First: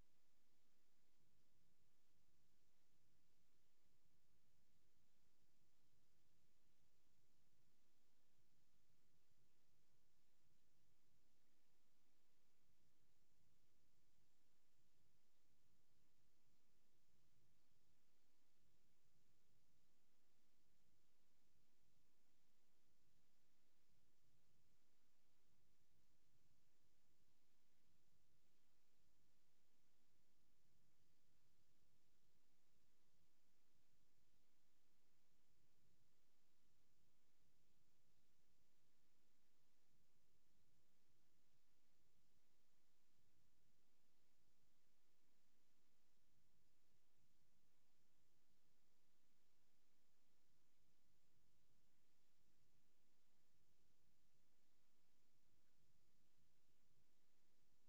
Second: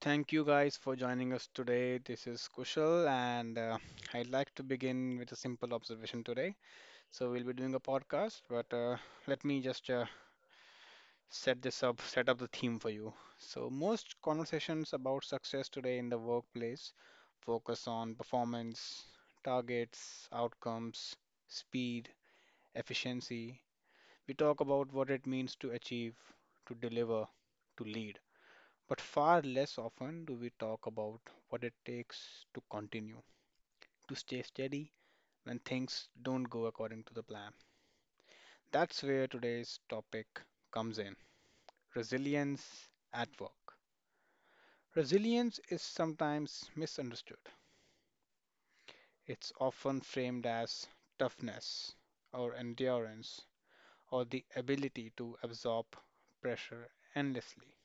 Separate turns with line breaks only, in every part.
Thank you guys for joining us today. This is Kushal, and I'd like to begin with a simple observation today. So we'll be doing a podcast, but let me just set this up, set up the theme for you. So most conversations about success today in the workplace focus on performance, targets, outcomes, speed, efficiency. We talk about what it means to achieve, to deliver, to lead. But far less often do we talk about what it takes to continue, to stay steady when things don't go according to the plan. That's where today's topic comes in. Resilience at work. Resilience is sometimes misunderstood. It's often framed as toughness or endurance or the ability to absorb pressure endlessly.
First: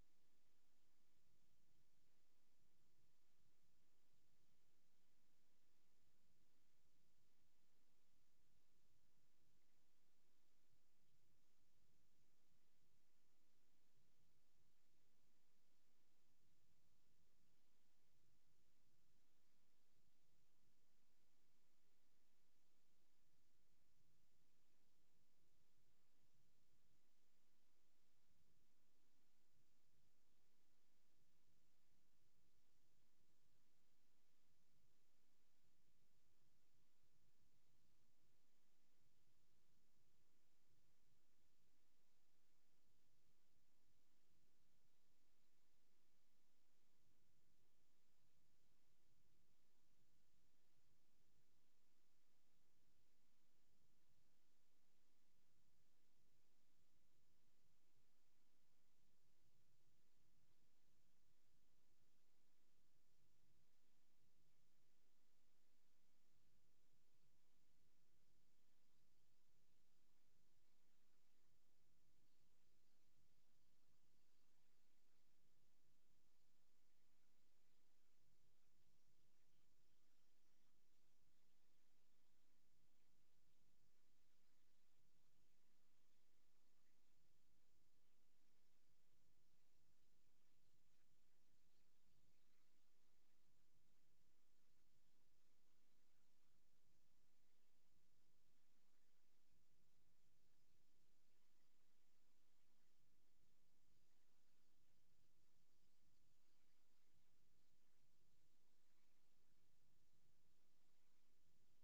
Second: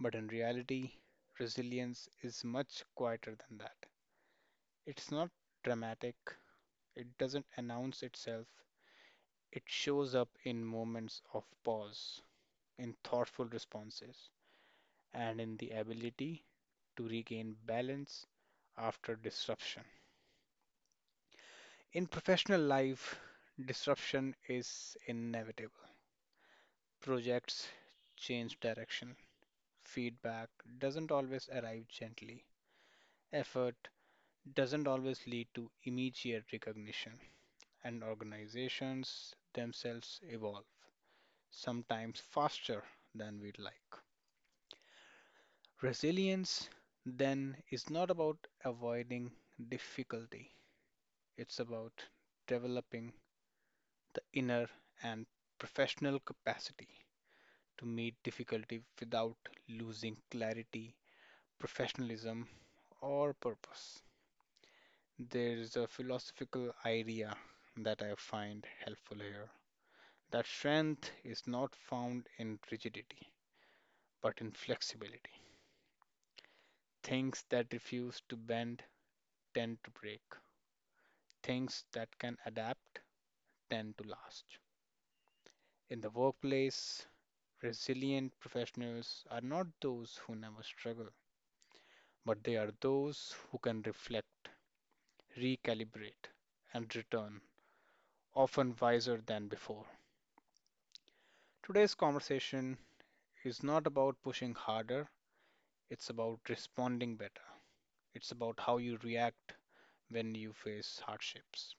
But in reality, resilience is much quieter than that. It's not dramatic. It doesn't announce itself. It shows up in moments of pause, in thoughtful responses, and in the ability to regain balance after disruption. In professional life, disruption is inevitable. Projects change direction, feedback doesn't always arrive gently, effort doesn't always lead to immediate recognition, and organizations themselves evolve, sometimes faster than we'd like. Resilience, then, is not about avoiding difficulty. It's about developing the inner and professional capacity to meet difficulty without losing clarity, professionalism, or purpose. There is a philosophical idea that I find helpful here, that strength is not found in rigidity but in flexibility. Things that refuse to bend tend to break. Things that can adapt tend to last. In the workplace, resilient professionals are not those who never struggle, but they are those who can reflect, recalibrate, and return, often wiser than before. Today's conversation is not about pushing harder, it's about responding better. It's about how you react when you face hardships.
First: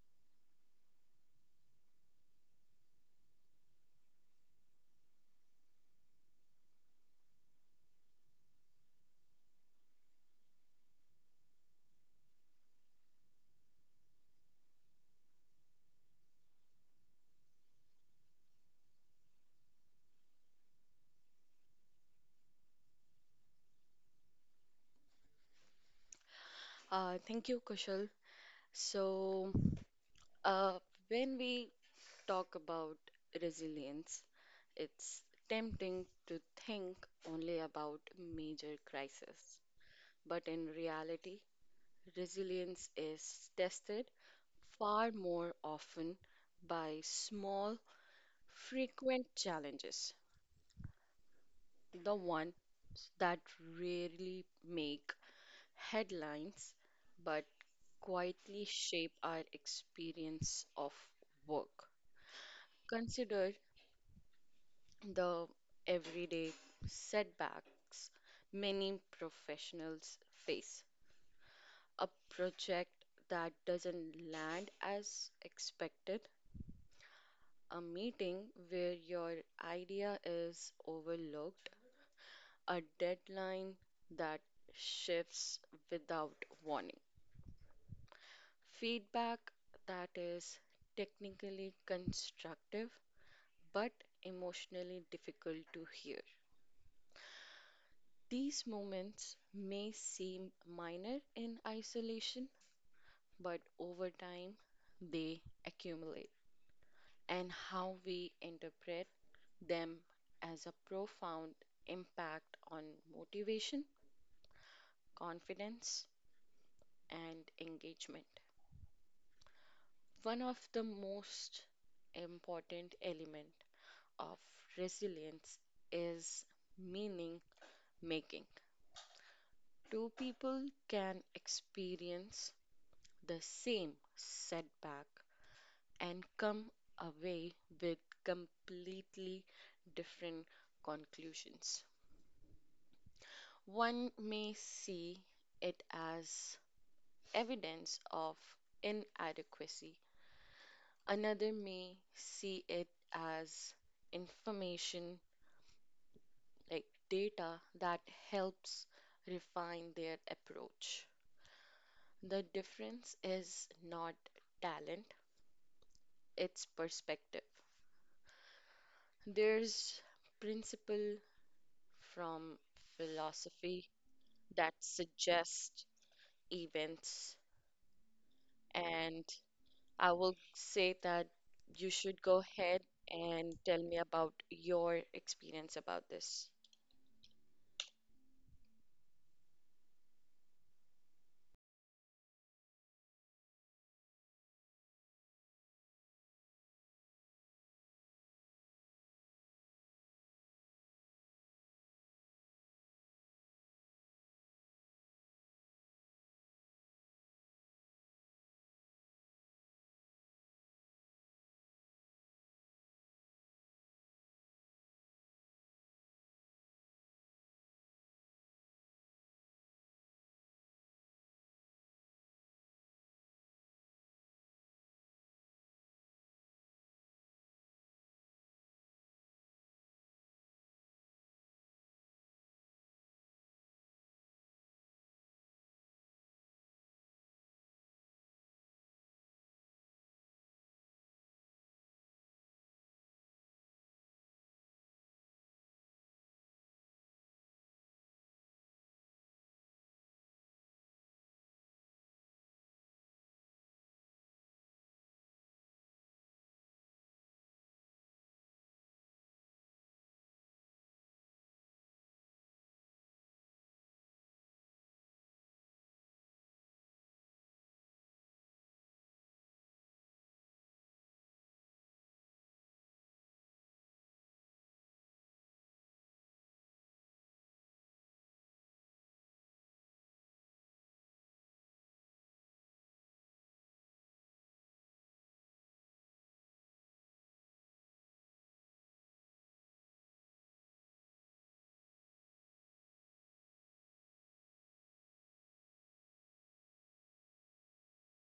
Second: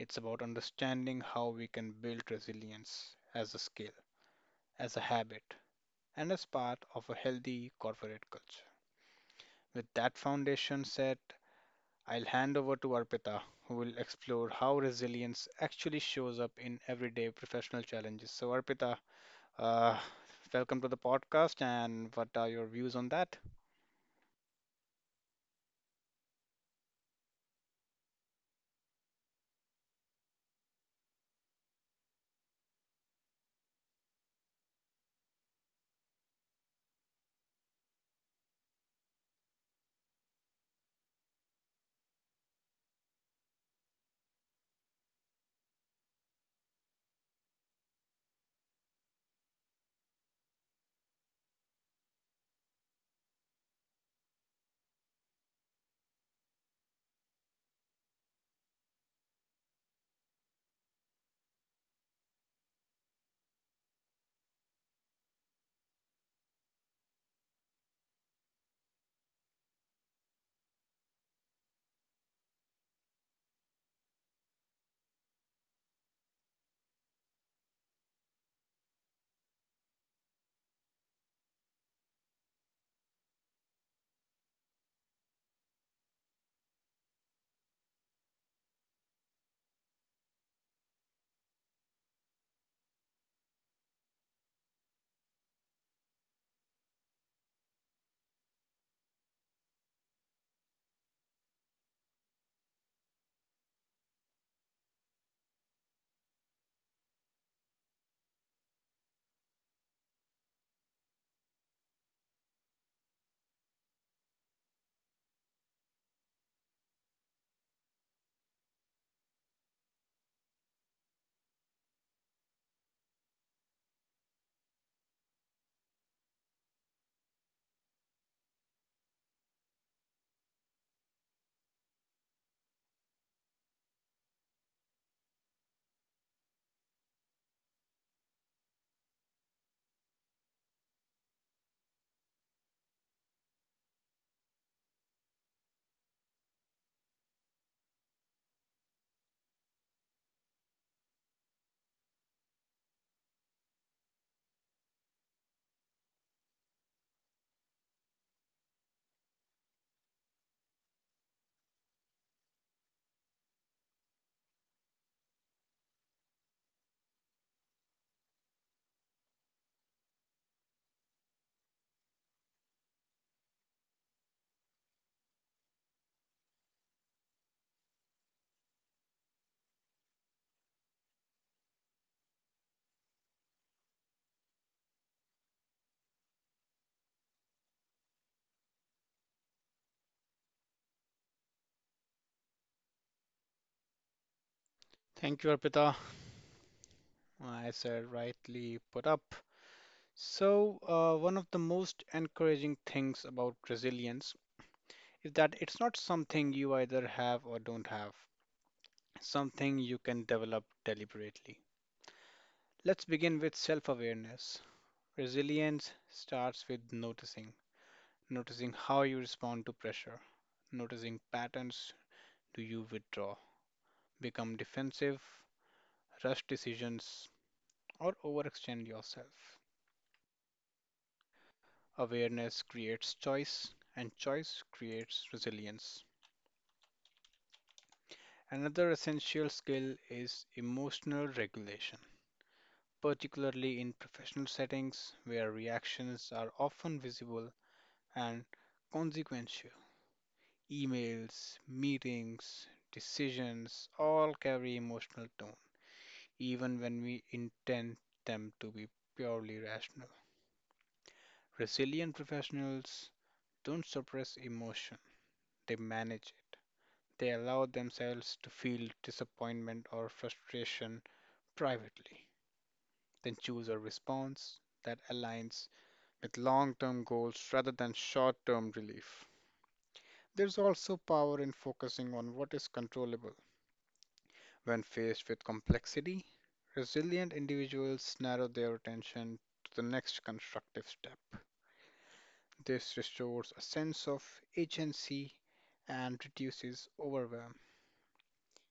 It's about understanding how we can build resilience as a skill, as a habit, and as part of a healthy corporate culture. With that foundation set, I'll hand over to Arpita, who will explore how resilience actually shows up in everyday professional challenges. So, Arpita, uh, welcome to the podcast, and what are your views on that?
Thank you, Kushal. So, uh, when we talk about resilience, it's tempting to think only about major crises. But in reality, resilience is tested far more often by small, frequent challenges, the ones that rarely make headlines but quietly shape our experience of work. Consider the everyday setbacks many professionals face. A project that doesn't land as expected, a meeting where your idea is overlooked, a deadline that shifts without warning, feedback that is technically constructive but emotionally difficult to hear. These moments may seem minor in isolation, but over time they accumulate, and how we interpret them as a profound impact on motivation, confidence, and engagement. One of the most important element of resilience is meaning making. Two people can experience the same setback and come away with completely different conclusions. One may see it as evidence of inadequacy, another may see it as information like data that helps refine their approach. The difference is not talent, its perspective. There's principle from philosophy that suggest events, and I will say that you should go ahead and tell me about your experience about this.
Thank you, Arpita. I said rightly put up. So, one of the most encouraging things about resilience is that it's not something you either have or don't have, something you can develop deliberately. Let's begin with self awareness. Resilience starts with noticing, noticing how you respond to pressure, noticing patterns. Do you withdraw, become defensive, rush decisions, or overextend yourself? Awareness creates choice, and choice creates resilience. Another essential skill is emotional regulation, particularly in professional settings where reactions are often visible and consequential. Emails, meetings, decisions all carry emotional tone, even when we intend them to be purely rational. Resilient professionals don't suppress emotion, they manage it. They allow themselves to feel disappointment or frustration privately, then choose a response that aligns with long term goals rather than short term relief. There's also power in focusing on what is controllable. When faced with complexity, resilient individuals narrow their attention to the next constructive step. This restores a sense of agency and reduces overwhelm.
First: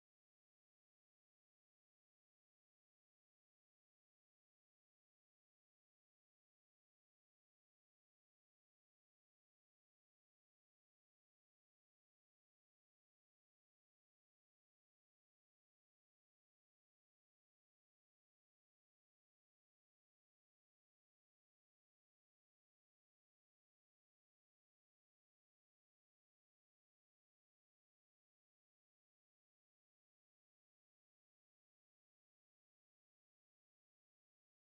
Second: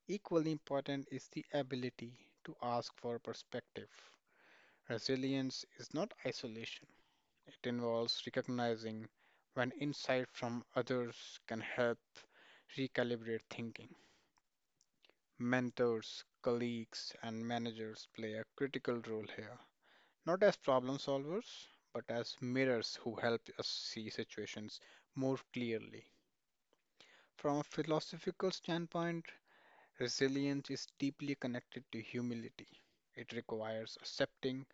Equally important is the ability to ask for perspective. Resilience is not isolation. It involves recognizing when insight from others can help recalibrate thinking. Mentors, colleagues, and managers play a critical role here, not as problem solvers, but as mirrors who help us see situations more clearly. From a philosophical standpoint, resilience is deeply connected to humility. It requires accepting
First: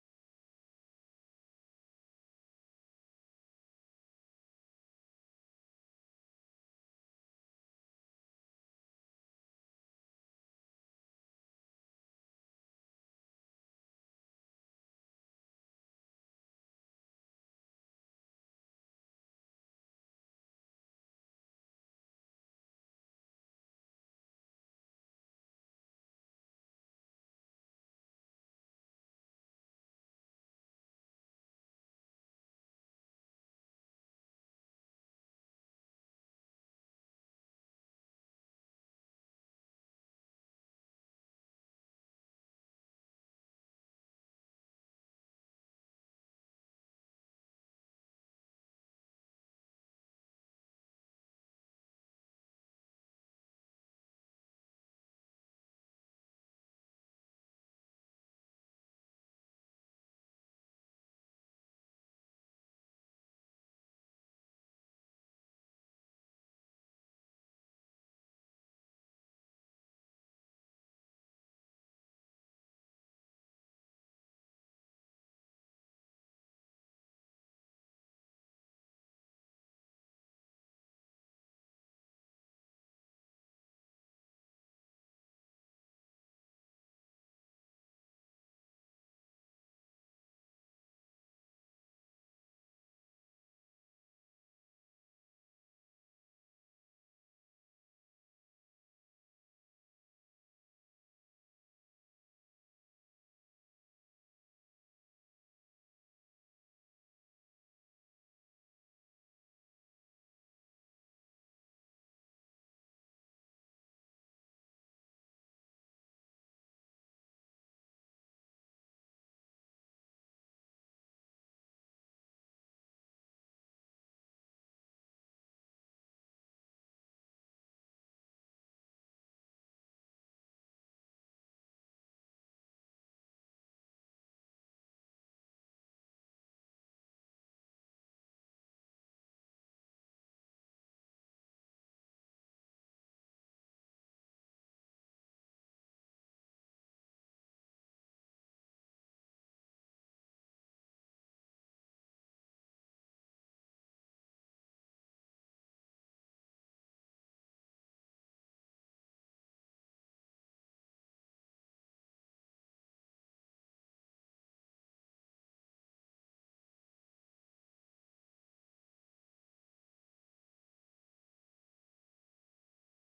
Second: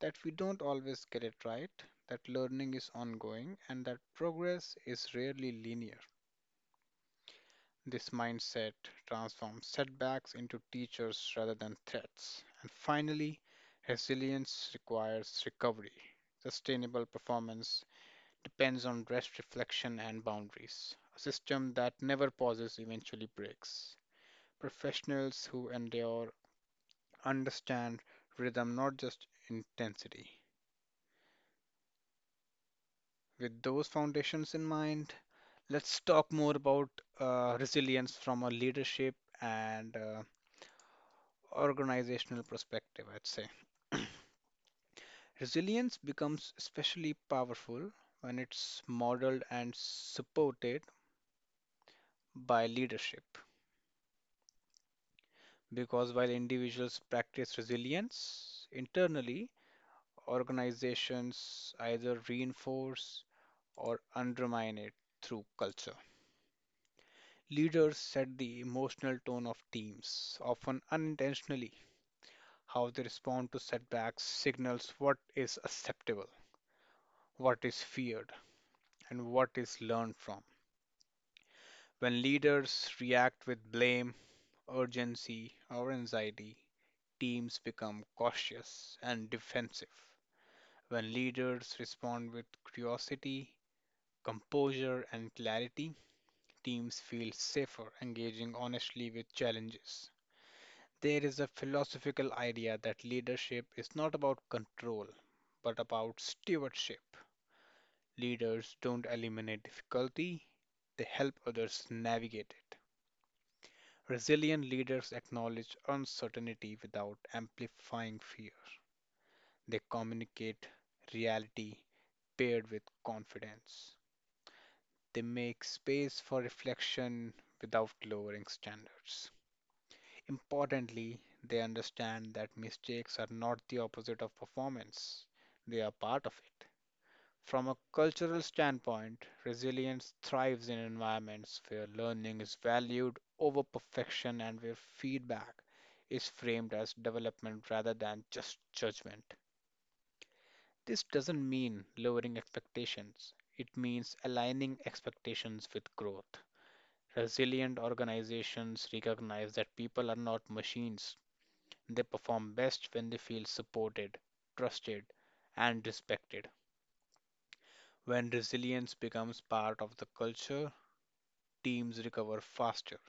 that we don't always get it right, that learning is ongoing, and that progress is rarely linear. This mindset transforms setbacks into teachers rather than threats. And finally, resilience requires recovery. Sustainable performance depends on rest, reflection, and boundaries. A system that never pauses eventually breaks. Professionals who endure understand rhythm, not just intensity. With those foundations in mind, let's talk more about resilience from a leadership and organizational perspective, I'd say. Resilience becomes especially powerful when it's modeled and supported by leadership. Because while individuals practice resilience internally, organizations either reinforce or undermine it through culture. Leaders set the emotional tone of teams, often unintentionally. How they respond to setbacks signals what is acceptable, what is feared, and what is learned from. When leaders react with blame, urgency, or anxiety, teams become cautious and defensive. When leaders respond with curiosity, composure, and clarity, teams feel safer engaging honestly with challenges. There is a philosophical idea that leadership is not about control, but about stewardship. Leaders don't eliminate difficulty, they help others navigate it. Resilient leaders acknowledge uncertainty without amplifying fear. They communicate reality paired with confidence. They make space for reflection without lowering standards. Importantly, they understand that mistakes are not the opposite of performance, they are part of it. From a cultural standpoint, resilience thrives in environments where learning is valued over perfection and where feedback is framed as development rather than just judgment. This doesn't mean lowering expectations, it means aligning expectations with growth. Resilient organizations recognize that people are not machines, they perform best when they feel supported, trusted, and respected. When resilience becomes part of the culture, teams recover faster,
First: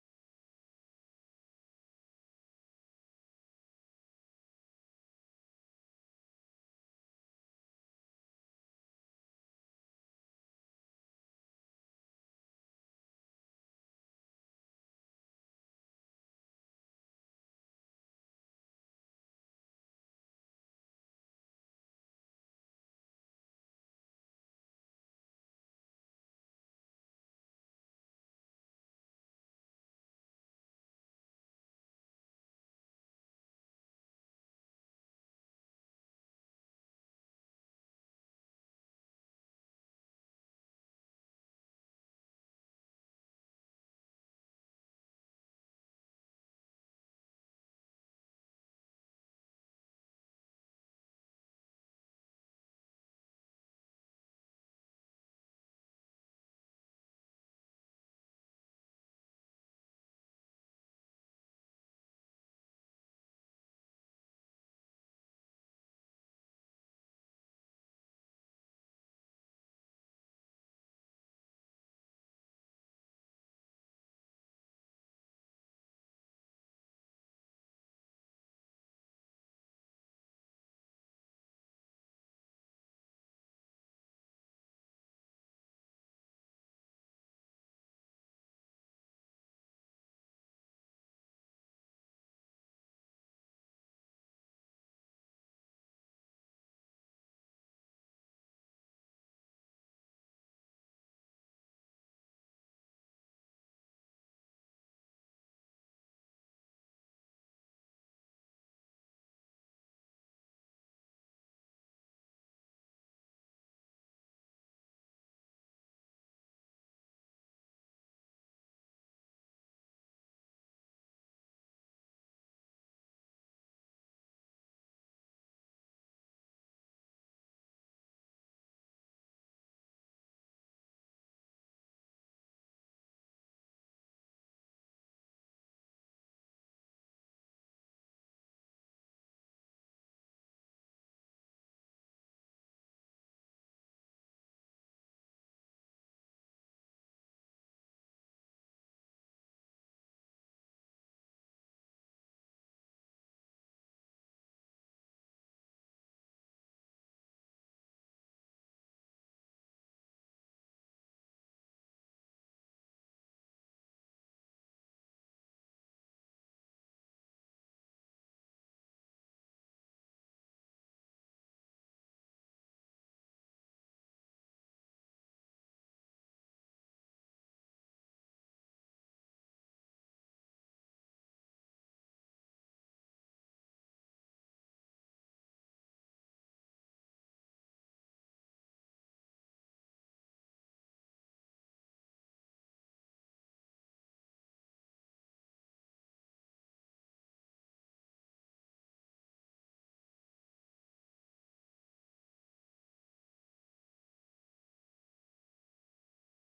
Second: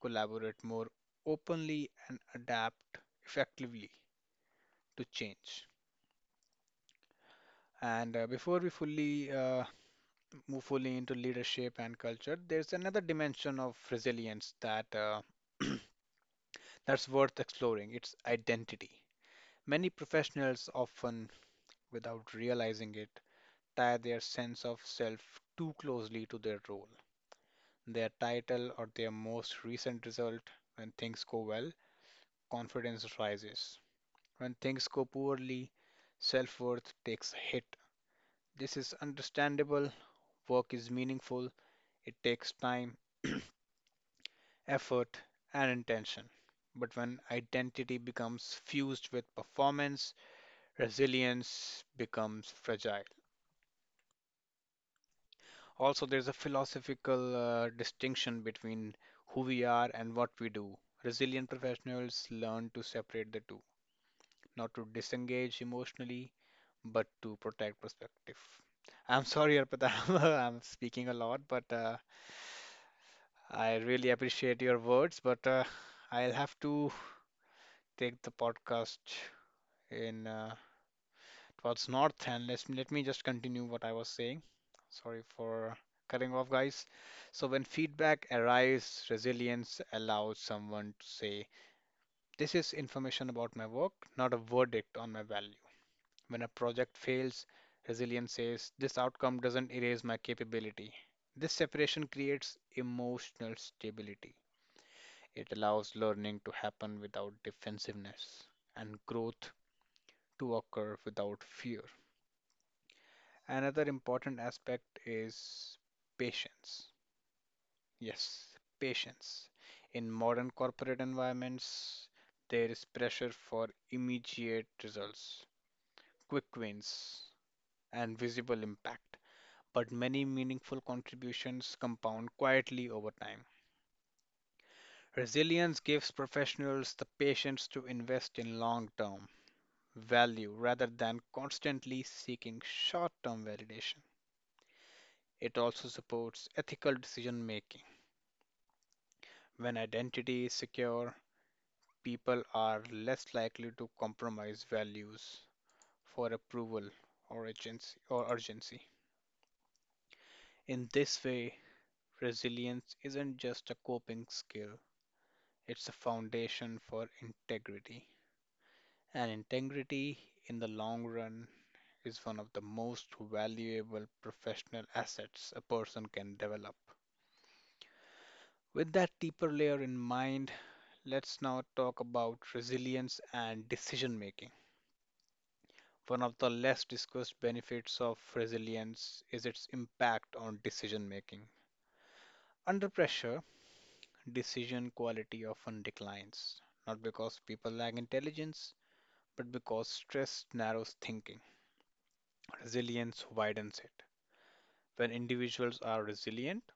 collaborate more openly, and adapt effectively to change. And before we fully move fully into leadership and culture, there's another dimension of resilience that that's worth exploring. It's identity. Many professionals often, without realizing it, tie their sense of self too closely to their role, their title, or their most recent result. When things go well, confidence rises. When things go poorly, self worth takes a hit. This is understandable. Work is meaningful, it takes time, effort, and intention. But when identity becomes fused with performance, resilience becomes fragile. Also, there's a philosophical distinction between who we are and what we do. Resilient professionals learn to separate the two, not to disengage emotionally, but to protect perspective. I'm sorry, Arpita, I'm speaking a lot, but I really appreciate your words. But I'll have to take the podcast in towards north and let me just continue what I was saying. Sorry for cutting off, guys. So when feedback arrives, resilience allows someone to say, "This is information about my work, not a verdict on my value." When a project fails, resilience says, "This outcome doesn't erase my capability." This separation creates emotional stability. It allows learning to happen without defensiveness and growth to occur without fear. Another important aspect is patience. Yes, patience. In modern corporate environments, there is pressure for immediate results, quick wins, and visible impact. But many meaningful contributions compound quietly over time. Resilience gives professionals the patience to invest in long term value rather than constantly seeking short term validation. It also supports ethical decision making. When identity is secure, people are less likely to compromise values for approval or urgency. Or urgency. In this way, resilience isn't just a coping skill, it's a foundation for integrity. And integrity, in the long run, is one of the most valuable professional assets a person can develop. With that deeper layer in mind, let's now talk about resilience and decision making. One of the less discussed benefits of resilience is its impact on decision making. Under pressure, decision quality often declines, not because people lack intelligence, but because stress narrows thinking. Resilience widens it. When individuals are resilient,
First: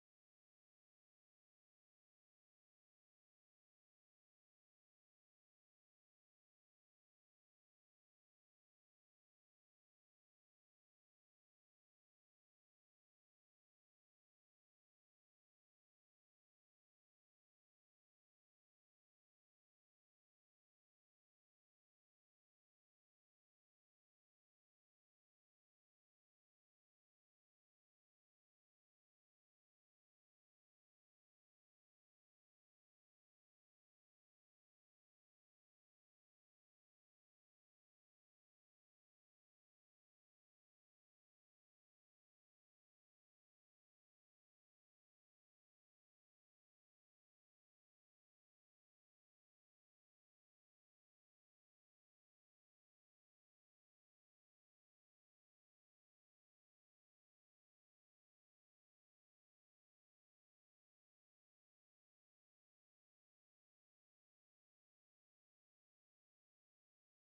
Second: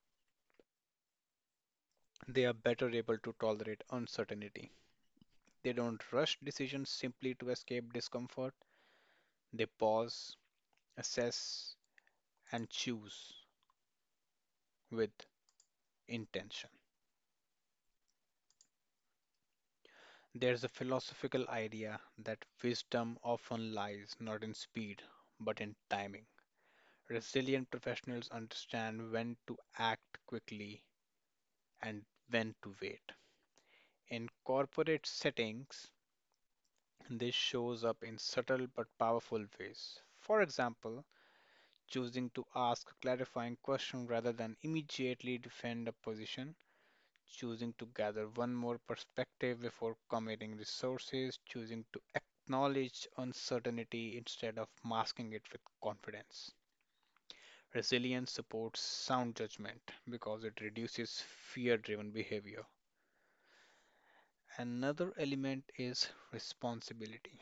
they are better able to tolerate uncertainty. They don't rush decisions simply to escape discomfort, they pause, assess, and choose with intention. There's a philosophical idea that wisdom often lies not in speed, but in timing. Resilient professionals understand when to act quickly and when to wait. In corporate settings, this shows up in subtle but powerful ways. For example, choosing to ask a clarifying question rather than immediately defend a position, choosing to gather one more perspective before committing resources, choosing to acknowledge uncertainty instead of masking it with confidence. Resilience supports sound judgment because it reduces fear driven behavior. Another element is responsibility.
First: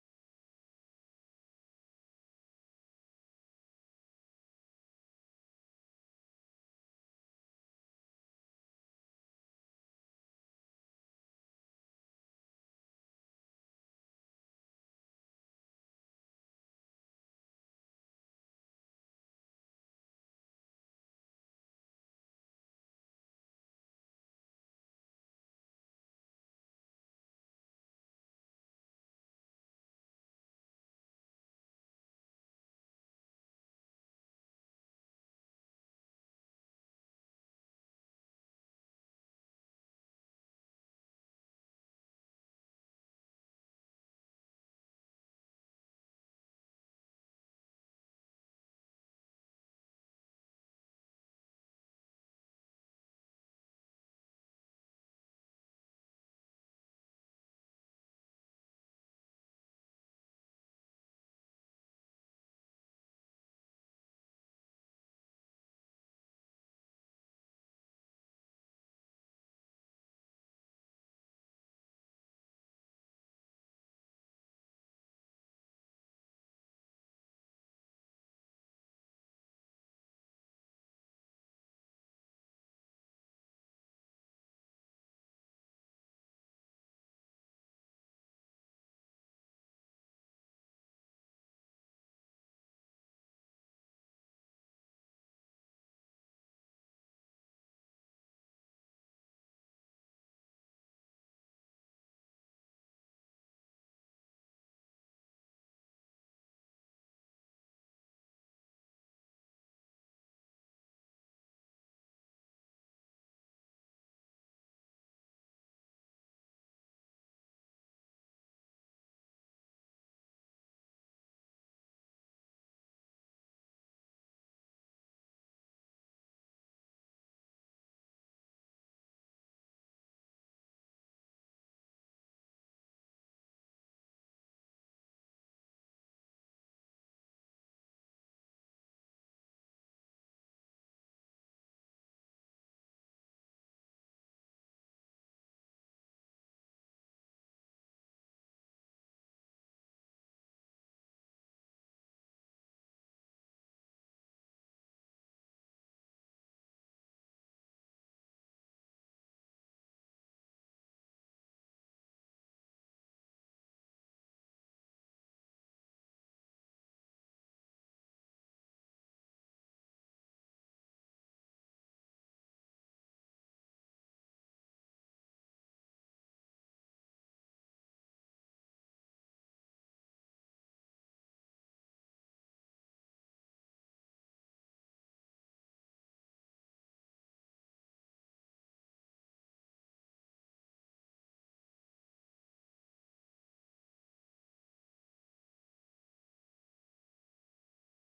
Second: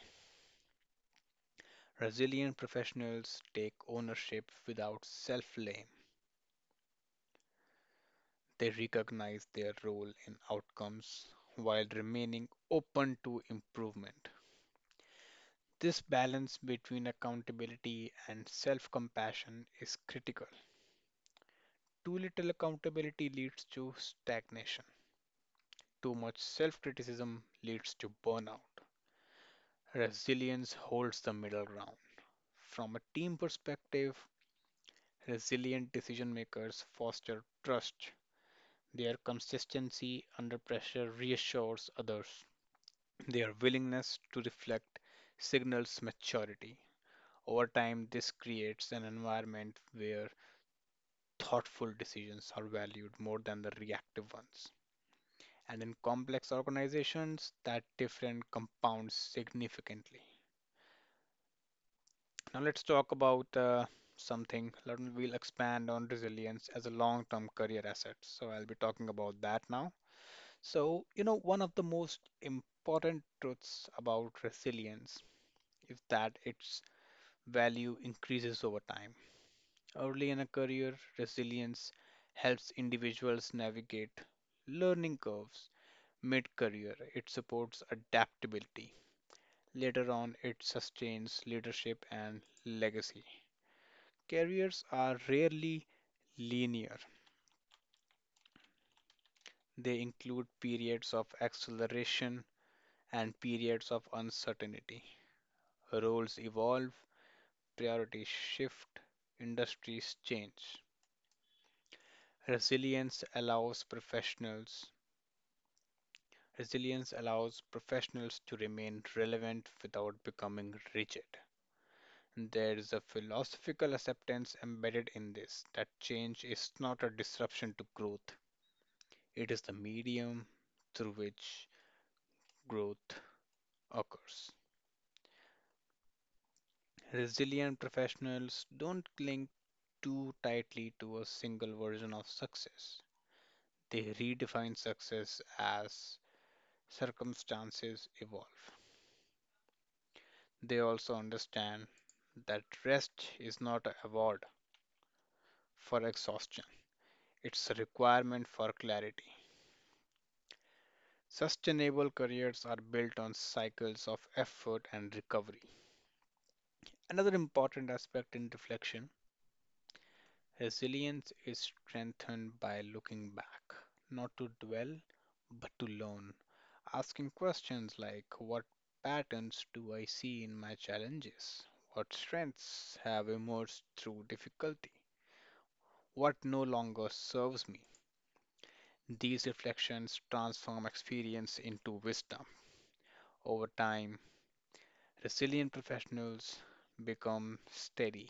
Resilient professionals take ownership without self blame. They recognize their role in outcomes while remaining open to improvement. This balance between accountability and self compassion is critical. Too little accountability leads to stagnation, too much self criticism leads to burnout. Resilience holds the middle ground. From a team perspective, resilient decision makers foster trust. Their consistency under pressure reassures others. Their willingness to reflect signals maturity. Over time, this creates an environment where thoughtful decisions are valued more than the reactive ones. And in complex organizations, that difference compounds significantly. Now, let's talk about something. We'll expand on resilience as a long term career asset. So, I'll be talking about that now. So, you know, one of the most important truths about resilience is that its value increases over time. Early in a career, resilience helps individuals navigate learning curves mid career, it supports adaptability. Later on, it sustains leadership and legacy. Careers are rarely linear, they include periods of acceleration and periods of uncertainty. Roles evolve, priorities shift, industries change. Resilience allows professionals Resilience allows professionals to remain relevant without becoming rigid. There is a philosophical acceptance embedded in this that change is not a disruption to growth, it is the medium through which growth occurs. Resilient professionals don't cling too tightly to a single version of success, they redefine success as circumstances evolve. They also understand that rest is not an award for exhaustion, it's a requirement for clarity. Sustainable careers are built on cycles of effort and recovery. Another important aspect in reflection: resilience is strengthened by looking back, not to dwell, but to learn. Asking questions like: what patterns do I see in my challenges? What strengths have emerged through difficulty? What no longer serves me? These reflections transform experience into wisdom. Over time, resilient professionals become steady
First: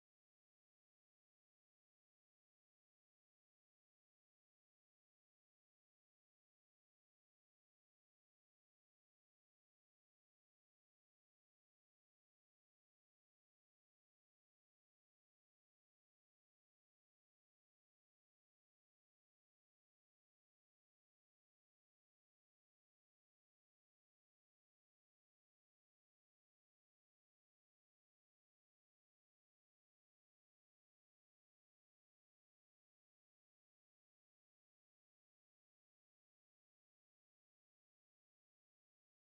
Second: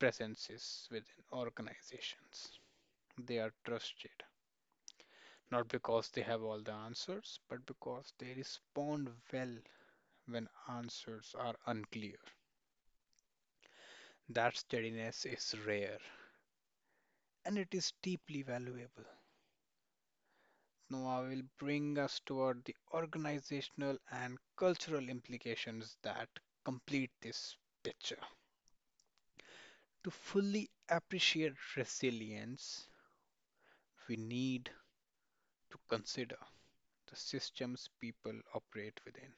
presences within organizations. They are trusted not because they have all the answers, but because they respond well when answers are unclear. That steadiness is rare, and it is deeply valuable. Now, I will bring us toward the organizational and cultural implications that complete this picture. To fully appreciate resilience, we need to consider the systems people operate within.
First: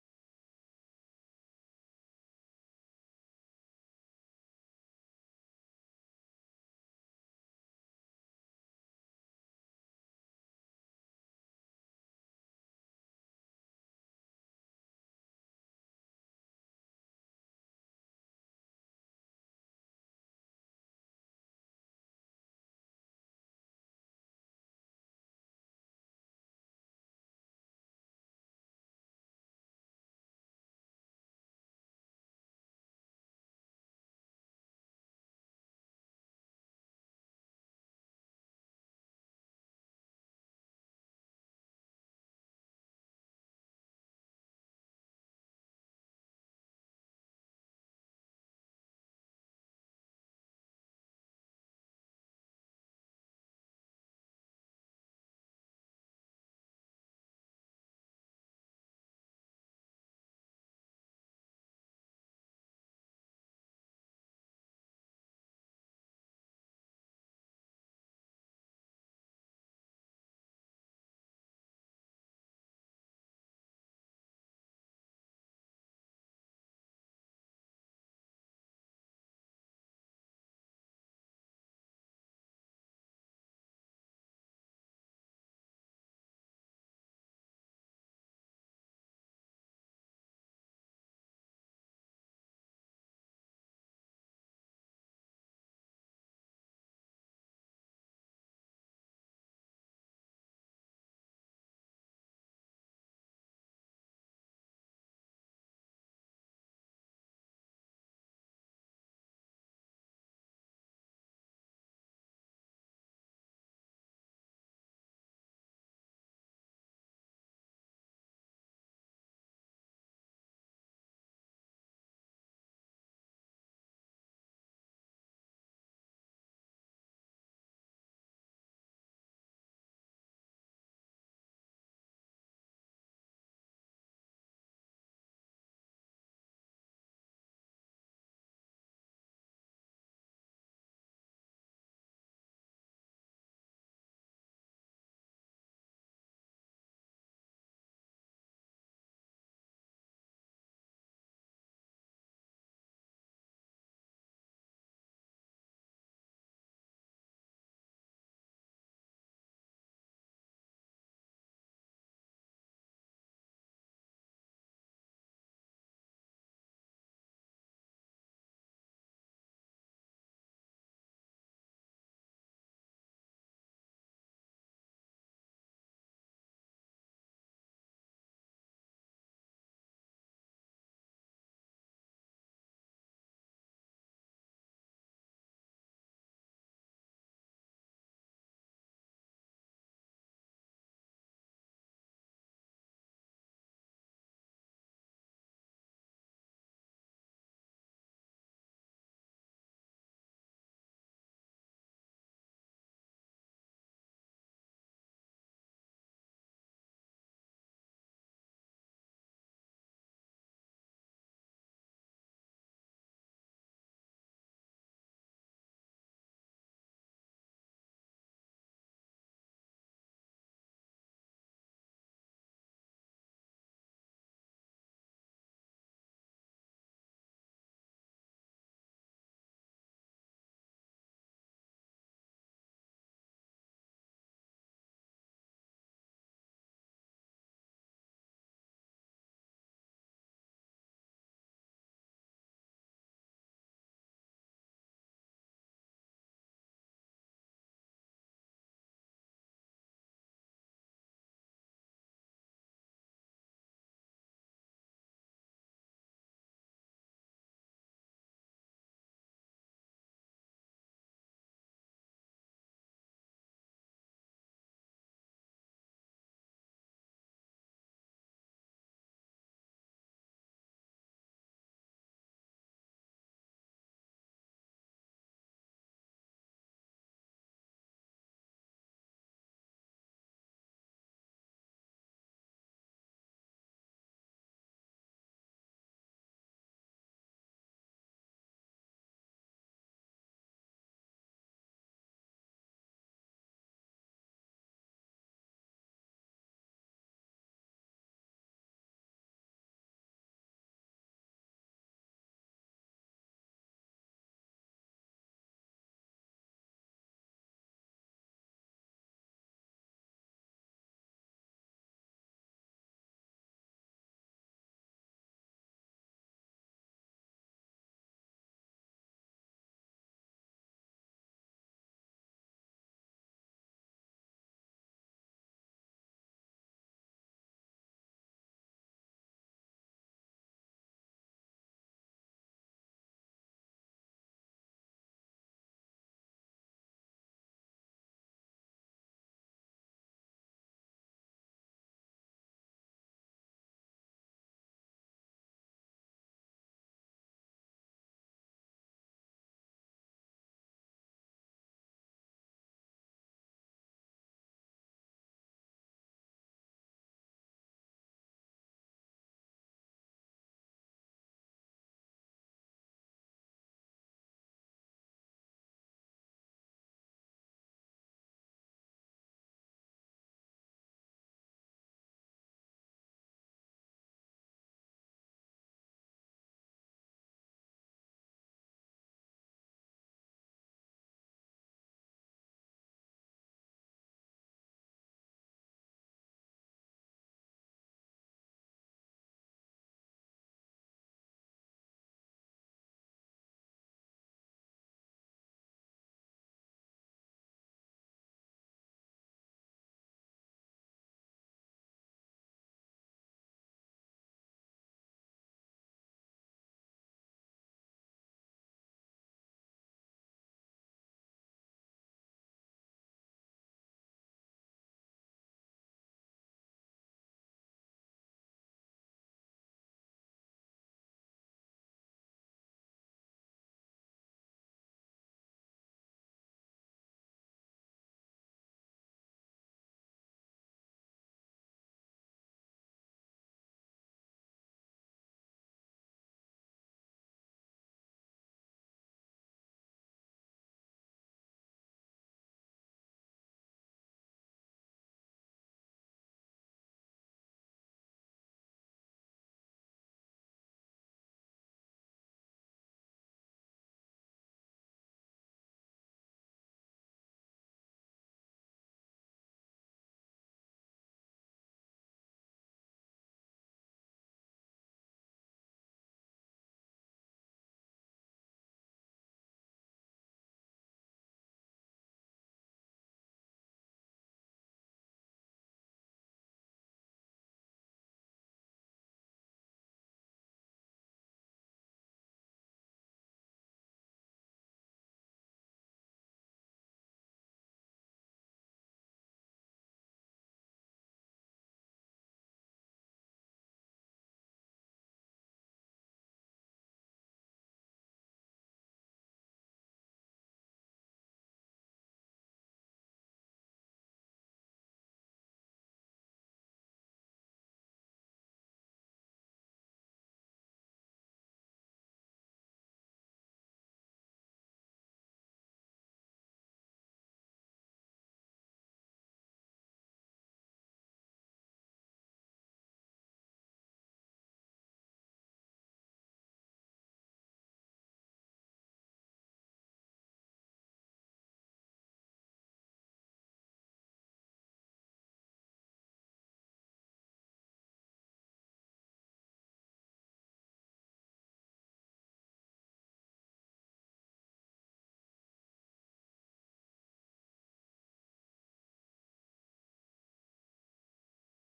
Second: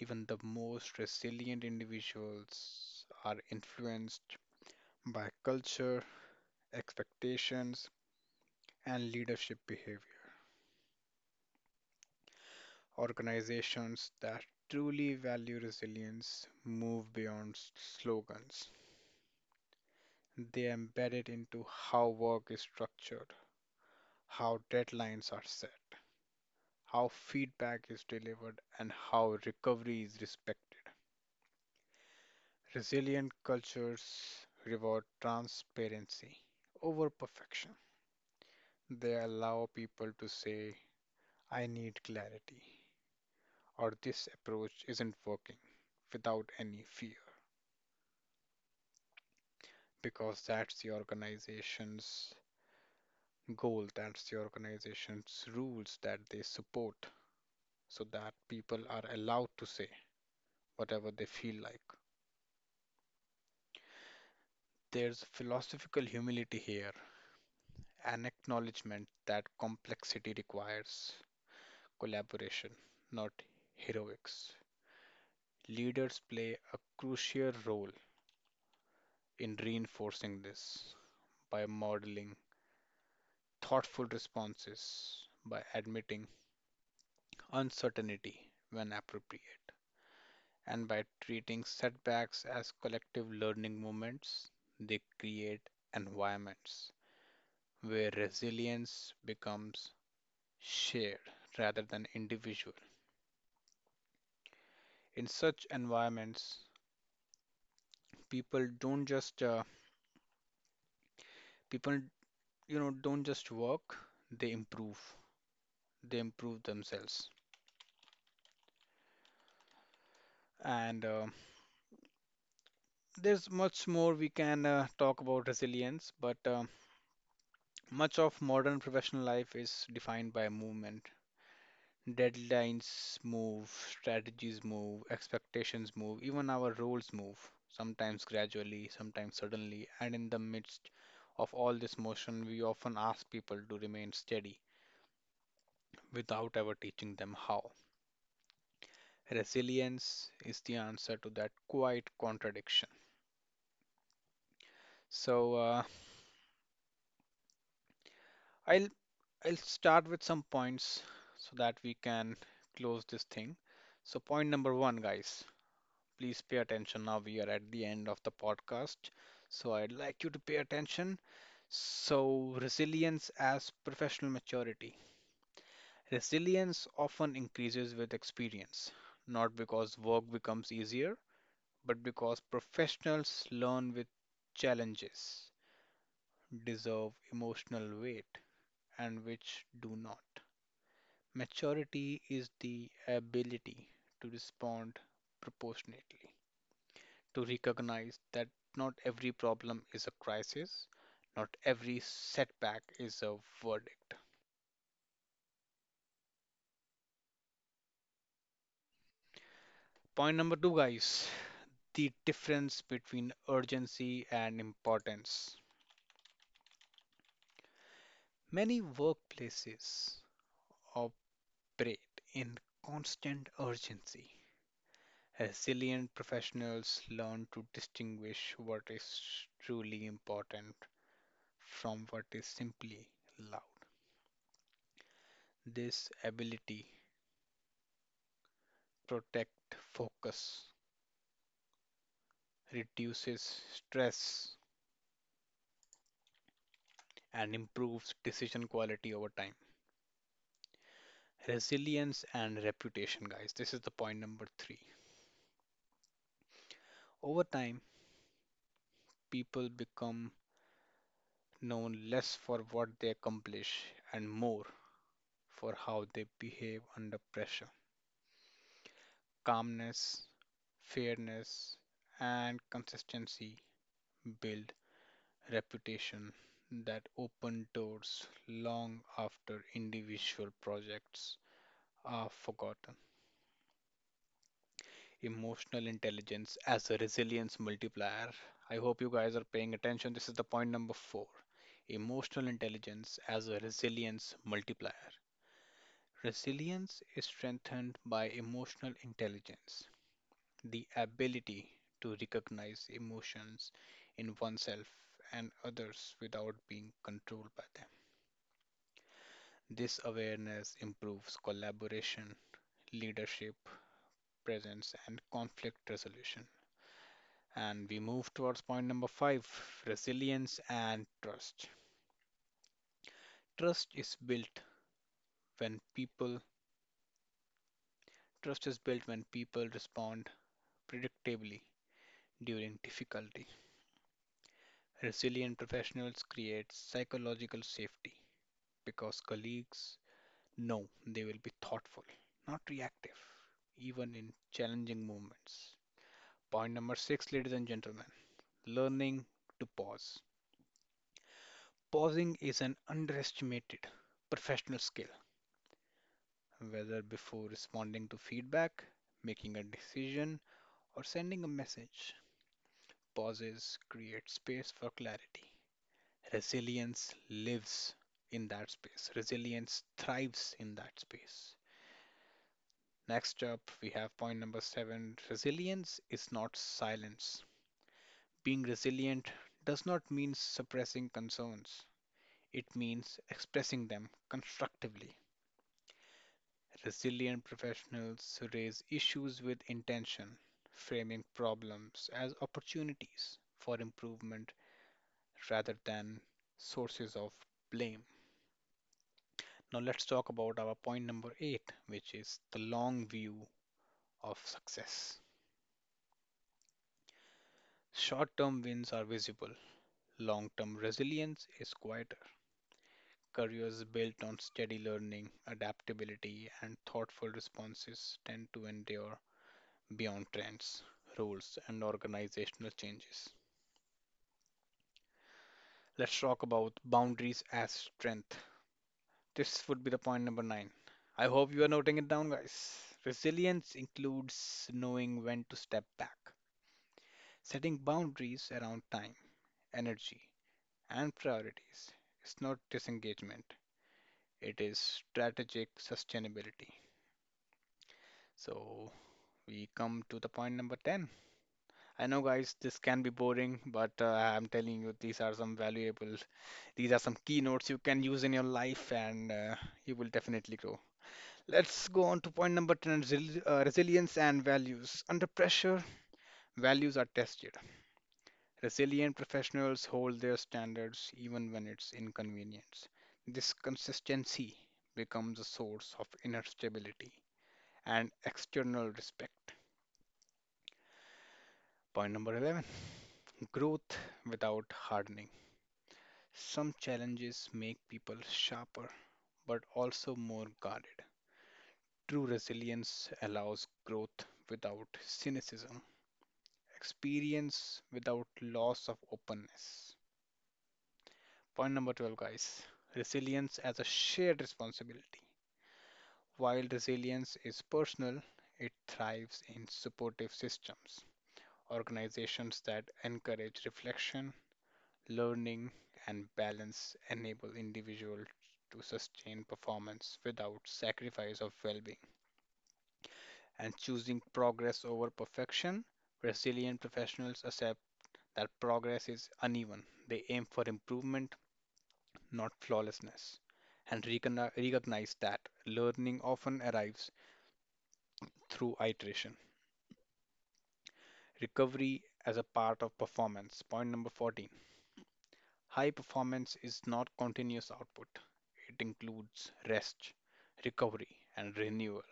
Even the most resilient individuals are influenced by culture, expectations, and leadership behavior. Organizations that truly value resilience move beyond slogans, they embed it into how work is structured, how deadlines are set, how feedback is delivered, and how recovery is respected. Resilient cultures reward transparency over perfection. They allow people to say, I need clarity, or this approach isn't working, without any fear, because that's the organization's goal, that's the organization's rules that they support, so that people are allowed to say whatever they feel like. There's philosophical humility here, an acknowledgement that complexity requires collaboration, not heroics. Leaders play a crucial role in reinforcing this by modeling thoughtful responses, by admitting uncertainty when appropriate, and by treating setbacks as collective learning moments. They create environments where resilience becomes shared rather than individual. In such environments, people don't just uh, people don't just work, they improve, they improve themselves, and there's much more we can talk about resilience but much of modern professional life is defined by movement. Deadlines move, strategies move, expectations move, even our roles move, sometimes gradually, sometimes suddenly. And in the midst of all this motion we often ask people to remain steady without ever teaching them how. Resilience is the answer to that quiet contradiction. So uh, I'll I'll start with some points so that we can close this thing. So point number one, guys, please pay attention. Now we are at the end of the podcast, so I'd like you to pay attention. So, resilience as professional maturity. Resilience often increases with experience, not because work becomes easier, but because professionals learn with challenges deserve emotional weight and which do not. Maturity is the ability to respond proportionately, to recognize that not every problem is a crisis, not every setback is a verdict. Point number two, guys, the difference between urgency and importance. Many workplaces operate in constant urgency. Resilient professionals learn to distinguish what is truly important from what is simply loud. This ability protect focus, reduces stress, and improves decision quality over time. Resilience and reputation, guys. This is the point number three. Over time, people become known less for what they accomplish and more for how they behave under pressure. Calmness, fairness, and consistency build reputation that open doors long after individual projects are forgotten. Emotional intelligence as a resilience multiplier. I hope you guys are paying attention. This is the point number four. Emotional intelligence as a resilience multiplier. Resilience is strengthened by emotional intelligence, the ability to recognize emotions in oneself and others without being controlled by them. This awareness improves collaboration, leadership, presence, and conflict resolution. And we move towards point number five, resilience and trust. Trust is built when people Trust is built when people respond predictably during difficulty. Resilient professionals create psychological safety because colleagues, no, they will be thoughtful, not reactive, even in challenging moments. Point number six, ladies and gentlemen, learning to pause. Pausing is an underestimated professional skill, whether before responding to feedback, making a decision, or sending a message. Pauses create space for clarity. Resilience lives in that space, resilience thrives in that space. Next up, we have point number seven, resilience is not silence. Being resilient does not mean suppressing concerns, it means expressing them constructively. Resilient professionals raise issues with intention, framing problems as opportunities for improvement rather than sources of blame. Now, let's talk about our point number eight, which is the long view of success. Short term wins are visible, long term resilience is quieter. Careers built on steady learning, adaptability, and thoughtful responses tend to endure beyond trends, rules, and organizational changes. Let's talk about boundaries as strength. This would be the point number nine. I hope you are noting it down, guys. Resilience includes knowing when to step back, setting boundaries around time, energy, and priorities. It's not disengagement, it is strategic sustainability. So we come to the point number 10. I know, guys, this can be boring, but I'm telling you, these are some valuable, these are some keynotes you can use in your life, and you will definitely grow. Let's go on to point number 10, resilience and values. Under pressure, values are tested. Resilient professionals hold their standards even when it's inconvenient. This consistency becomes a source of inner stability and external respect. Point number 11, growth without hardening. Some challenges make people sharper but also more guarded. True resilience allows growth without cynicism, experience without loss of openness. Point number 12, guys, resilience as a shared responsibility. While resilience is personal, it thrives in supportive systems. Organizations that encourage reflection, learning, and balance enable individuals to sustain performance without sacrifice of well-being. And choosing progress over perfection, resilient professionals accept that progress is uneven, they aim for improvement, not flawlessness, and recognize that learning often arrives through iteration. Recovery as a part of performance, point number 14. High performance is not continuous output. It includes rest, recovery, and renewal.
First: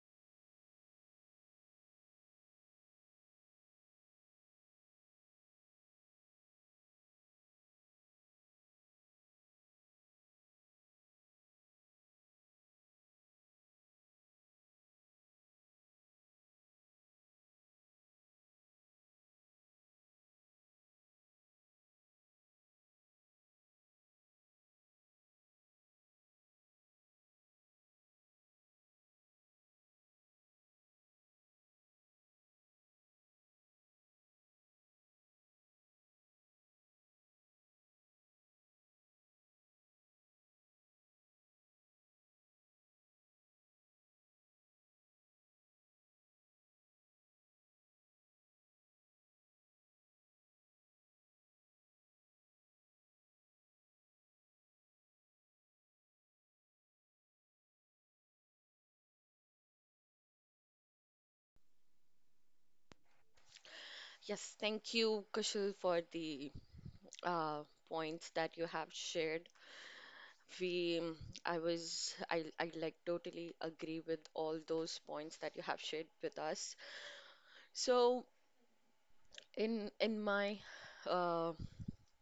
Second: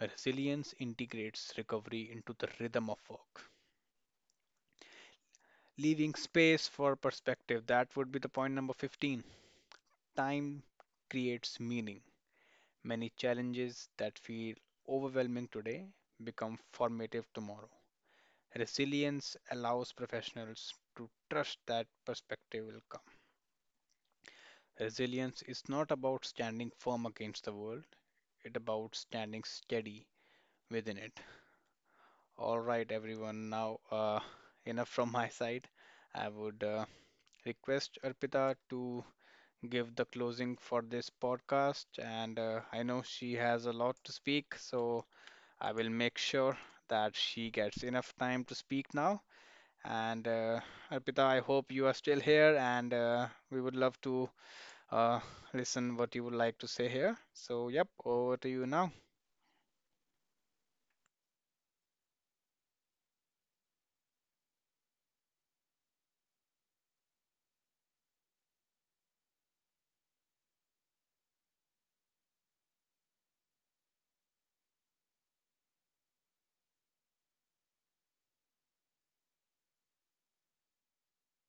Resilience integrates recovery into the rhythm of work, leaving space for perspective. That would be the point number 15. Time creates meaning. Many challenges that feel overwhelming today become formative tomorrow. Resilience allows professionals to trust that perspective will come. Resilience is not about standing firm against the world, it about standing steady within it. All right, everyone. Enough from my side. I would request Arpita to give the closing for this podcast. And I know she has a lot to speak, so I will make sure that she gets enough time to speak now. And Arpita, I hope you are still here, and we would love to uh, listen what you would like to say here. So, yep, over to you now.
Yes, thank you, Kushal, for the uh, points that you have shared. We, I was, I like totally agree with all those points that you have shared with us. So in my uh,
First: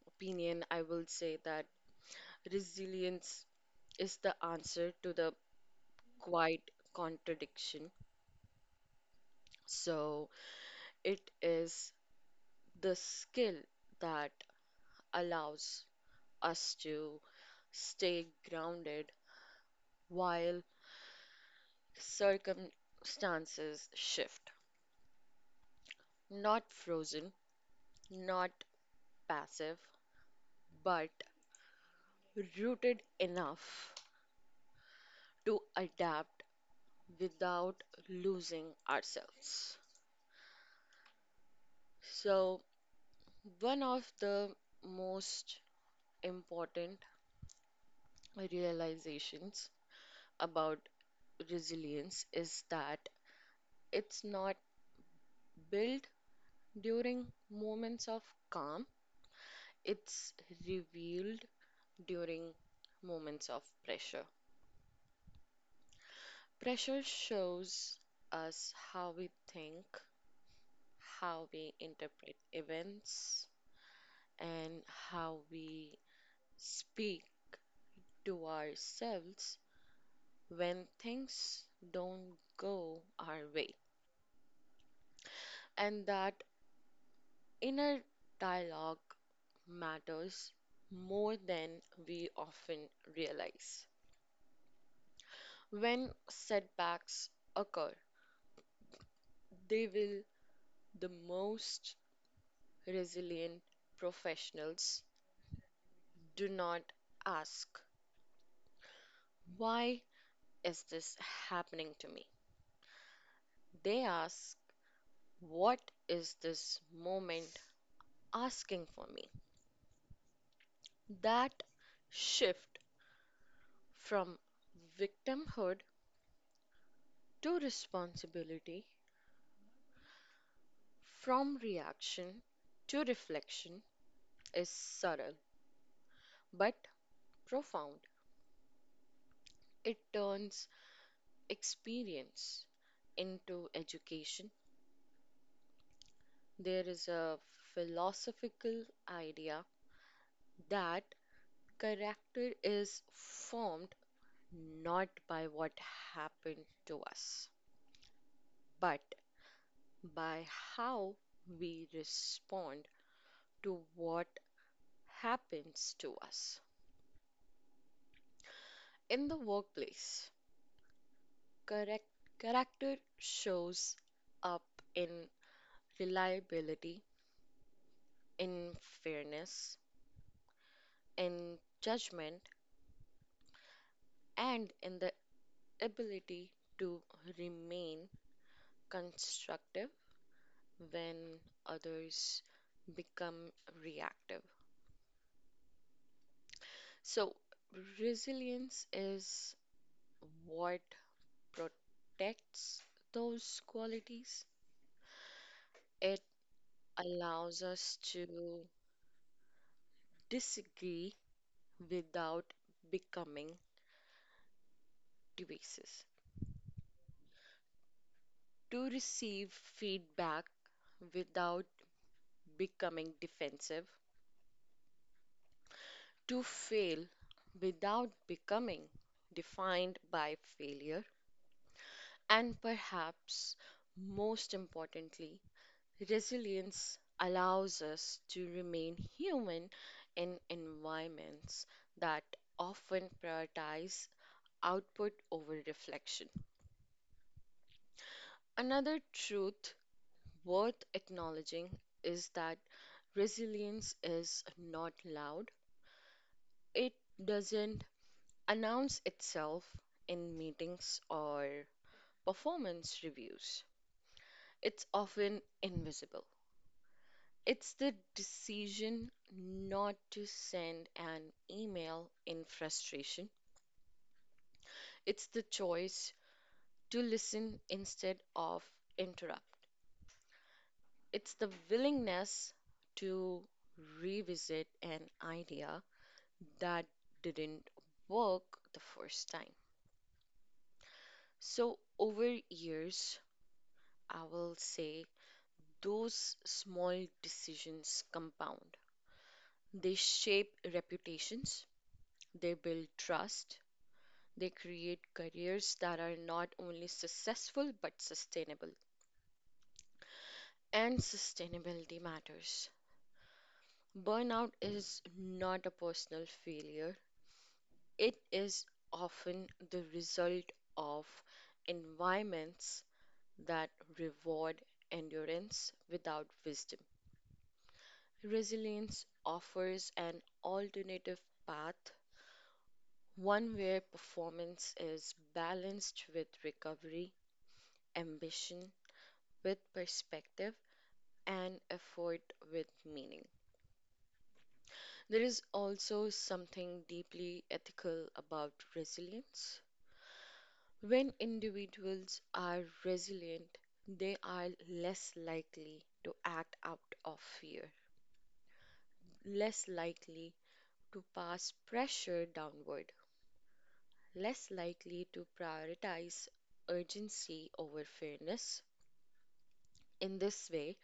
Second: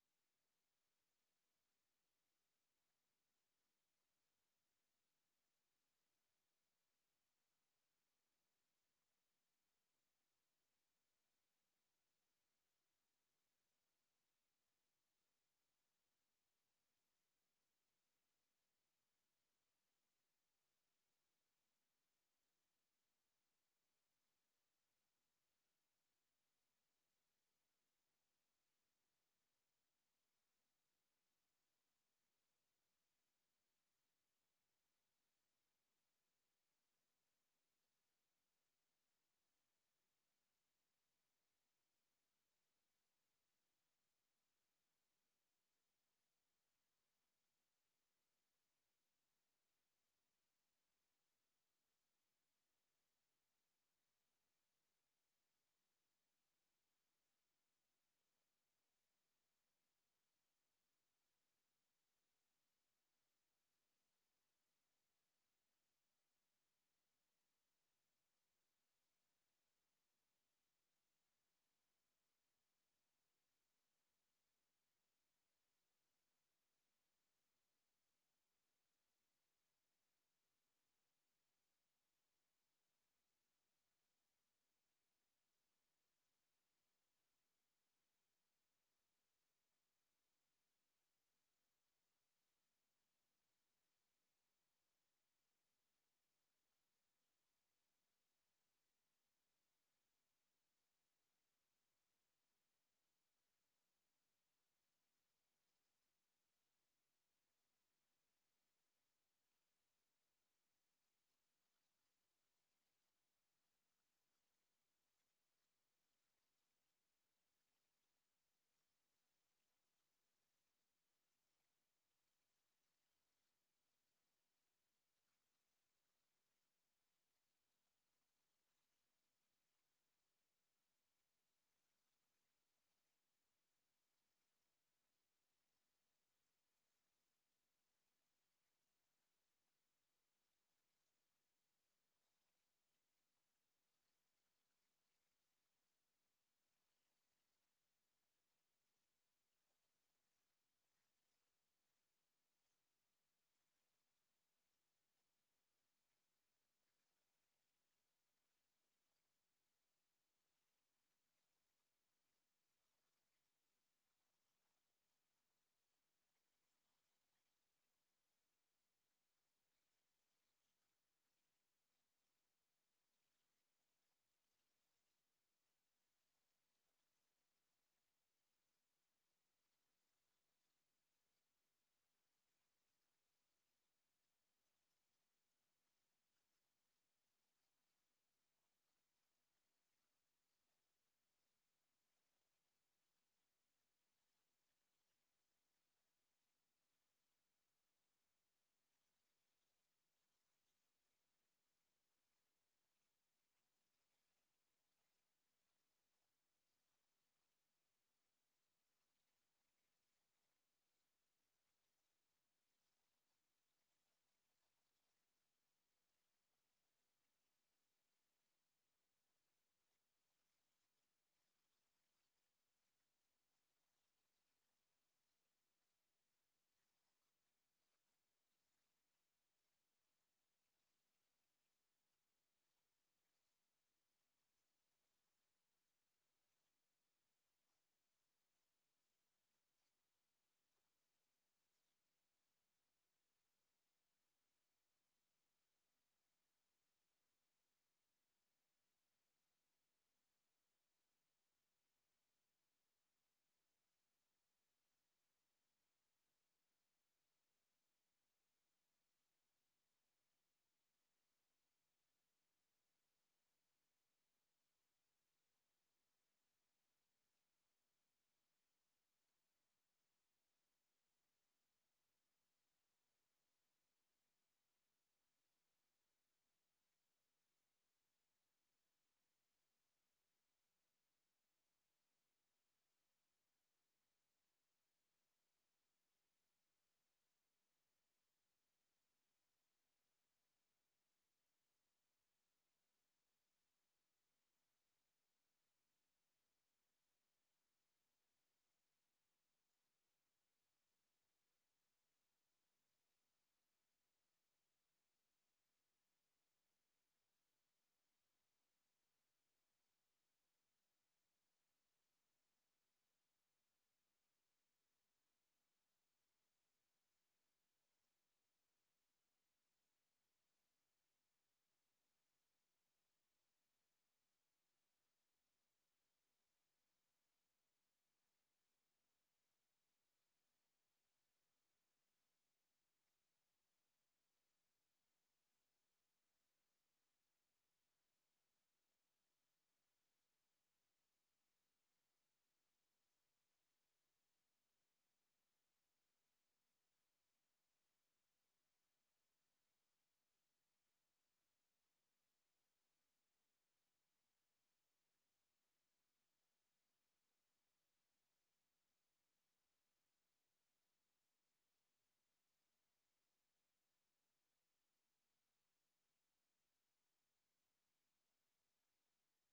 opinion, I will say that resilience is the answer to the quiet contradiction. So it is the skill that allows us to stay grounded while circumstances shift. Not frozen, not passive, but rooted enough to adapt without losing ourselves. So, one of the most important realizations about resilience is that it's not built during moments of calm, it's revealed during moments of pressure. Pressure shows us how we think, how we interpret events, and how we speak to ourselves when things don't go our way, and that inner dialogue matters more than we often realize. When setbacks occur, they will the most resilient professionals do not ask, "Why is this happening to me?" They ask, "What is this moment asking for me?" That shift from victimhood to responsibility, from reaction to reflection is subtle but profound. It turns experience into education. There is a philosophical idea that character is formed not by what happened to us, but by how we respond to what happens to us. In the workplace, correct character shows up in reliability, in fairness, in judgment, and in the ability to remain constructive when others become reactive. So, resilience is what protects those qualities. It allows us to disagree without becoming divisive, to receive feedback without becoming defensive, to fail without becoming defined by failure, and perhaps most importantly, resilience allows us to remain human in environments that often prioritize output over reflection. Another truth worth acknowledging is that resilience is not loud. It doesn't announce itself in meetings or performance reviews. It's often invisible. It's the decision not to send an email in frustration. It's the choice to listen instead of interrupt. It's the willingness to revisit an idea that didn't work the first time. So, over years, I will say those small decisions compound. They shape reputations, they build trust, they create careers that are not only successful but sustainable. And sustainability matters. Burnout is not a personal failure, it is often the result of environments that reward endurance without wisdom. Resilience offers an alternative path, one where performance is balanced with recovery, ambition with perspective, and effort with meaning. There is also something deeply ethical about resilience. When individuals are resilient, they are less likely to act out of fear, less likely to pass pressure downward, less likely to prioritize urgency over fairness. In this way,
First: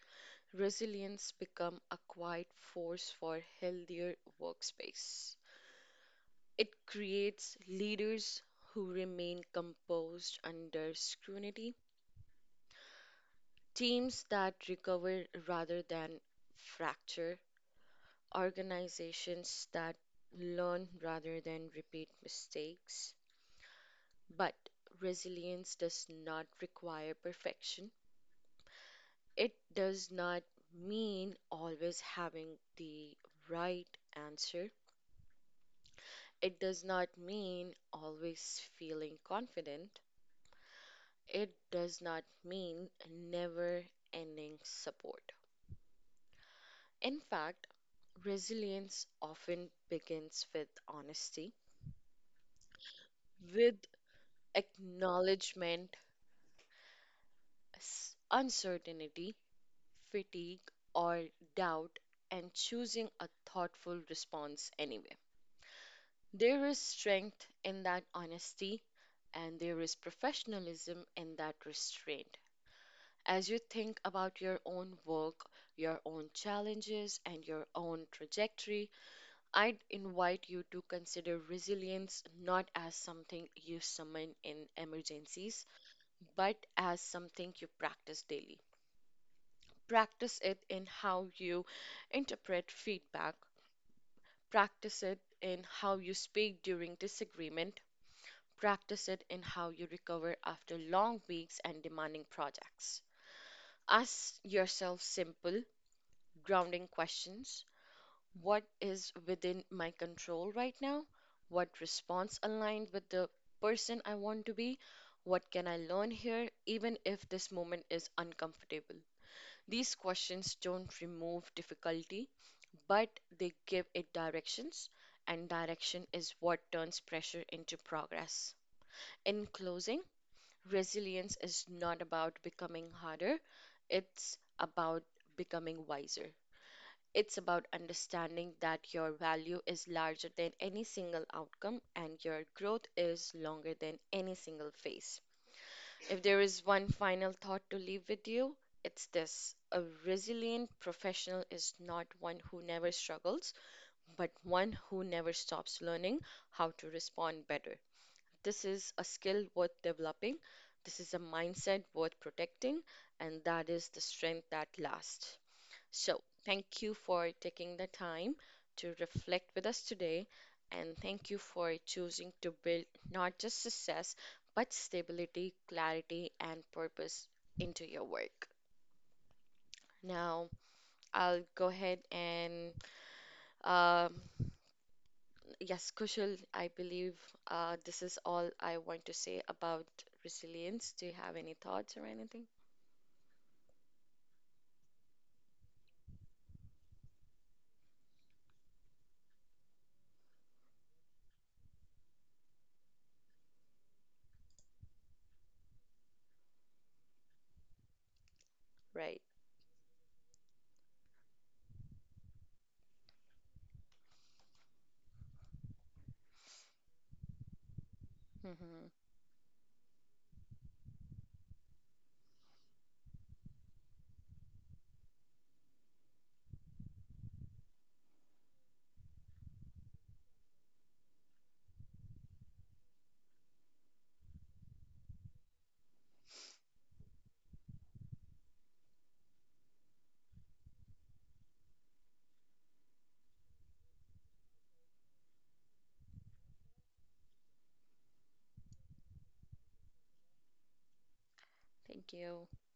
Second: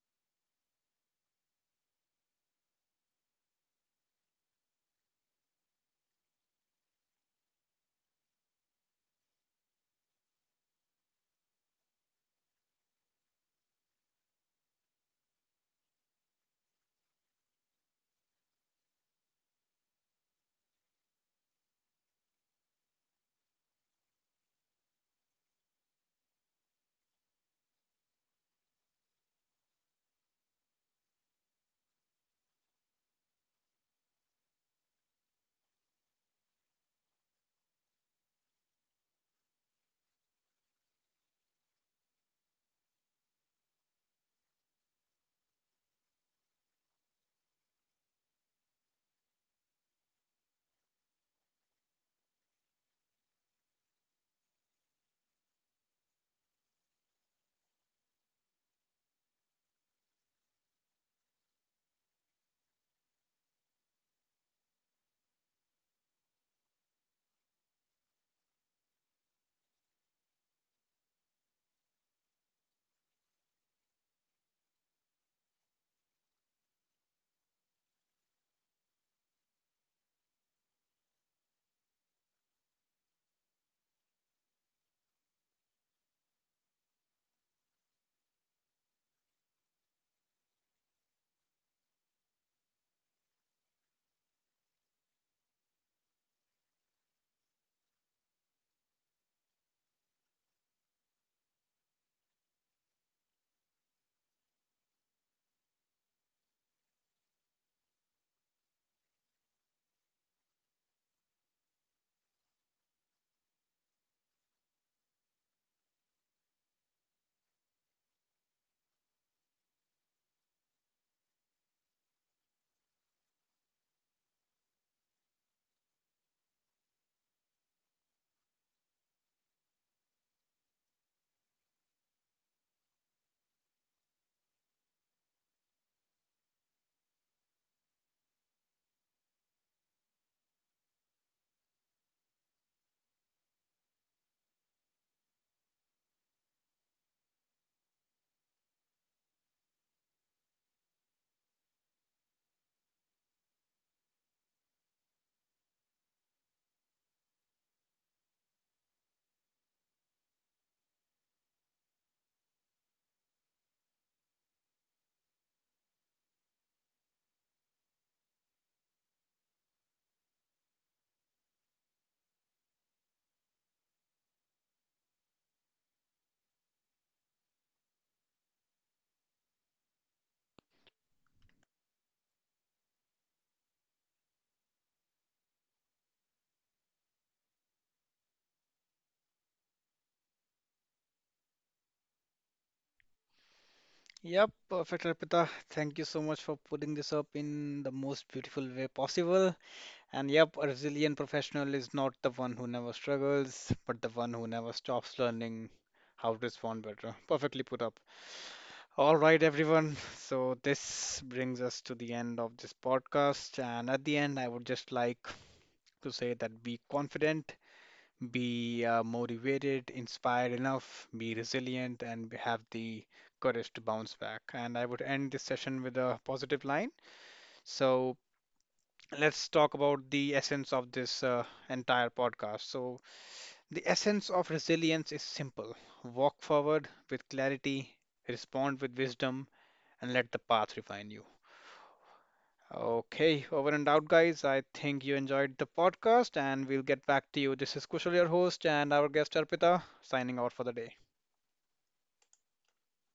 resilience becomes a quiet force for healthier workspace. It creates leaders who remain composed under scrutiny, teams that recover rather than fracture, organizations that learn rather than repeat mistakes. But resilience does not require perfection. It does not mean always having the right answer. It does not mean always feeling confident. It does not mean never ending support. In fact, resilience often begins with honesty, with acknowledgement, uncertainty, fatigue, or doubt and choosing a thoughtful response anyway. There is strength in that honesty and there is professionalism in that restraint. As you think about your own work, your own challenges, and your own trajectory, I'd invite you to consider resilience not as something you summon in emergencies, but as something you practice daily. Practice it in how you interpret feedback, practice it in how you speak during disagreement. Practice it in how you recover after long weeks and demanding projects. Ask yourself simple, grounding questions. What is within my control right now? What response aligned with the person I want to be? What can I learn here, even if this moment is uncomfortable? These questions don't remove difficulty, but they give it directions, and direction is what turns pressure into progress. In closing, resilience is not about becoming harder, it's about becoming wiser. It's about understanding that your value is larger than any single outcome and your growth is longer than any single phase. If there is one final thought to leave with you, it's this. A resilient professional is not one who never struggles, but one who never stops learning how to respond better. This is a skill worth developing, this is a mindset worth protecting, and that is the strength that lasts. So, thank you for taking the time to reflect with us today, and thank you for choosing to build not just success, but stability, clarity, and purpose into your work. Now, I'll go ahead and, um, yes, Kushal, I believe this is all I want to say about resilience. Do you have any thoughts or anything?
Yep, perfect, Arpita. Thank you so much for putting this up in the most beautiful way possible. And yep, a resilient professional is not the one who never struggles, but the one who never stops learning how to respond better. Perfectly put up. All right, everyone.
Right.
So this brings us to the end of this podcast. And at the end, I would just like to say that be confident, be motivated,
Hmm.
inspired enough, be resilient, and b- have the courage to bounce back. And I would end this session with a positive line. So let's talk about the essence of this entire podcast. So, the essence of resilience is simple: walk forward with clarity, respond with wisdom, and let the path refine you. Okay, over and out, guys. I think you enjoyed the podcast, and we'll get back to you. This is Kushal, your host, and our guest Arpita, signing out for the day.
Thank you.